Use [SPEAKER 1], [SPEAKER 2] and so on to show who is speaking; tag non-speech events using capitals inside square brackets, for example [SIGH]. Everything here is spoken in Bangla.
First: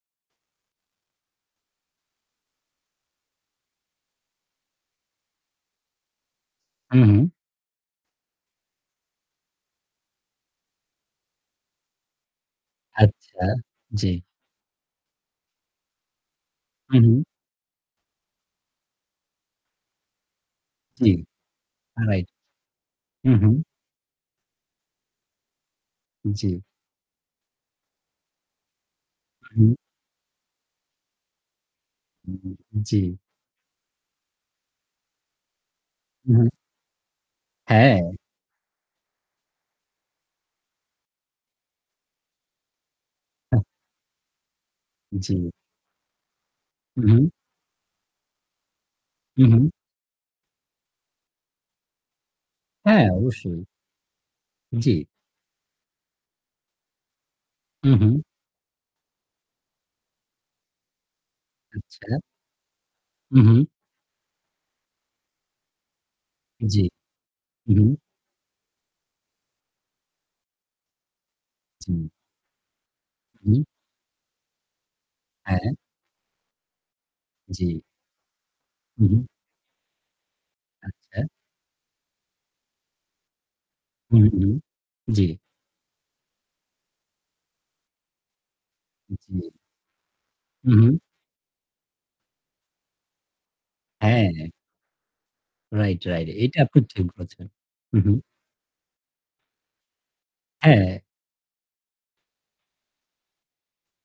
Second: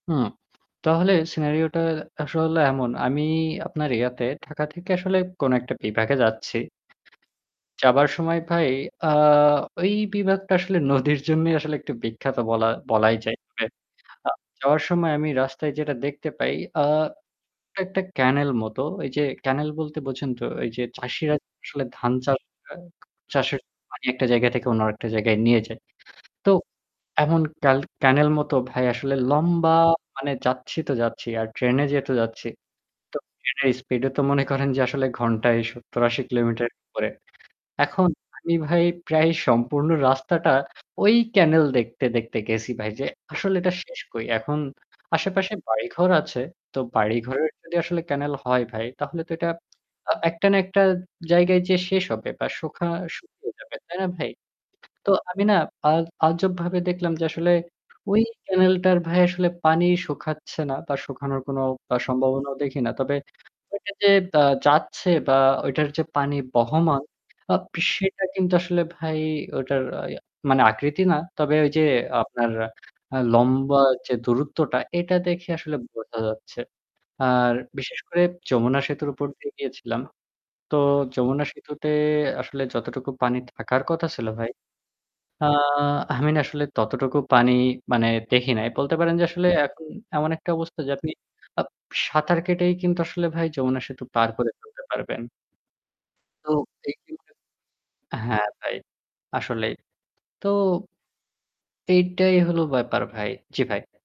[SPEAKER 1] হুম, তাহলে সিনারিওটা আসলে এমন। আমি আপনার ইয়াতে ঢাকা থেকে আসলে কোন একটা বিভাগে এ যাচ্ছি
[SPEAKER 2] হু, হু।
[SPEAKER 1] যাবার সময় ভাই আ ওই বিভাগটা আসলে নদীর জন্যই আসলে একটু বিখ্যাত বলা বলাই যায়।
[SPEAKER 2] আচ্ছা,
[SPEAKER 1] তবে
[SPEAKER 2] জি।
[SPEAKER 1] আ যাওয়ার সময় আমি রাস্তায় যেটা দেখতে পাই আ
[SPEAKER 2] হু, হু।
[SPEAKER 1] একটা ক্যানাল মতো। ওই যে ক্যানাল বলতে বোঝেন তো ওই যে
[SPEAKER 2] জি,
[SPEAKER 1] চাষীরা আসলে ধান
[SPEAKER 2] রাইট।
[SPEAKER 1] চাষ করে
[SPEAKER 2] হু, হু।
[SPEAKER 1] চাষের পানি একটা জায়গা থেকে অন্য একটা জায়গায় নিয়ে যায়। তো
[SPEAKER 2] জি।
[SPEAKER 1] এমন ক্যাল ক্যানাল মতো ভাই আসলে
[SPEAKER 2] হুম।
[SPEAKER 1] লম্বা মানে যাচ্ছি তো যাচ্ছি। আর ট্রেনে যেহেতু যাচ্ছি।
[SPEAKER 2] জি।
[SPEAKER 1] তো ট্রেনের স্পিড ও তো মনে করেন যে আসলে ঘণ্টায় ৭০, ৮০
[SPEAKER 2] উহু।
[SPEAKER 1] কিলোমিটার উপরে। এখন
[SPEAKER 2] হ্যাঁ।
[SPEAKER 1] আমি ভাই প্রায় সম্পূর্ণ রাস্তাটা ওই ক্যানাল দেখতে দেখতে গেছি ভাই। যে আসলে এটা শেষ কই? এখন
[SPEAKER 2] জি।
[SPEAKER 1] আশেপাশে বাড়িঘর আছে। তো
[SPEAKER 2] হু, হু।
[SPEAKER 1] বাড়িঘরের যদি আসলে ক্যানাল হয় ভাই তাহলে তো
[SPEAKER 2] হু,
[SPEAKER 1] এটা
[SPEAKER 2] হু।
[SPEAKER 1] আ একটা না একটা জায়গায় যে শেষ হবে বা শুখা
[SPEAKER 2] হ্যাঁ,
[SPEAKER 1] শুকিয়ে
[SPEAKER 2] অবশ্যই।
[SPEAKER 1] যাবে। তাই না ভাই?
[SPEAKER 2] জি।
[SPEAKER 1] তো আমি না আল আজব ভাবে দেখলাম যে আসলে
[SPEAKER 2] হু,
[SPEAKER 1] ওই
[SPEAKER 2] হু।
[SPEAKER 1] ক্যানালটার ভাই আসলে পানি শুখাচ্ছে না বা শুখানোর কোনো
[SPEAKER 2] আচ্ছা।
[SPEAKER 1] সম্ভাবনাও দেখি না। তবে
[SPEAKER 2] হুম, হুম।
[SPEAKER 1] ওইটা যে দা যাচ্ছে বা ওইটার যে পানি
[SPEAKER 2] জি,
[SPEAKER 1] বহমান আ
[SPEAKER 2] হু, হু।
[SPEAKER 1] সেটা কিন্তু আসলে ভাই ওটার মানে আকৃতি না। তবে ওই যে
[SPEAKER 2] জি।
[SPEAKER 1] আপনার আ
[SPEAKER 2] হুম।
[SPEAKER 1] লম্বা যে দূরত্বটা এটা দেখে
[SPEAKER 2] হ্যাঁ।
[SPEAKER 1] আসলে বোঝা যাচ্ছে। আর
[SPEAKER 2] জি।
[SPEAKER 1] বিশেষ করে যমুনা
[SPEAKER 2] হু,
[SPEAKER 1] সেতুর
[SPEAKER 2] হু।
[SPEAKER 1] উপর দিয়ে গিয়েছিলাম। তো
[SPEAKER 2] আচ্ছা।
[SPEAKER 1] যমুনা সেতুতে আসলে যতটুকু পানি থাকার কথা
[SPEAKER 2] হু,
[SPEAKER 1] ছিল
[SPEAKER 2] হু,
[SPEAKER 1] ভাই।
[SPEAKER 2] জি।
[SPEAKER 1] আ আমি না আসলে ততটুকু পানি মানে দেখি নাই। বলতে পারেন যে আসলে
[SPEAKER 2] জি।
[SPEAKER 1] এখন এমন একটা
[SPEAKER 2] হু,
[SPEAKER 1] অবস্থা যে
[SPEAKER 2] হু।
[SPEAKER 1] আপনি আপ সাঁতার কেটেই কিন্তু আসলে ভাই যমুনা সেতু পার করে
[SPEAKER 2] হ্যাঁ।
[SPEAKER 1] ফেলতে পারবেন।
[SPEAKER 2] রাইট, রাইট
[SPEAKER 1] তো
[SPEAKER 2] এটা আপনি
[SPEAKER 1] এই
[SPEAKER 2] ঠিক
[SPEAKER 1] [UNINTELLIGIBLE]
[SPEAKER 2] বলেছেন। হু, হু।
[SPEAKER 1] হ্যাঁ ভাই, আসলেই। তো
[SPEAKER 2] হ্যাঁ।
[SPEAKER 1] এইটাই হল ব্যাপার ভাই। জি, ভাই।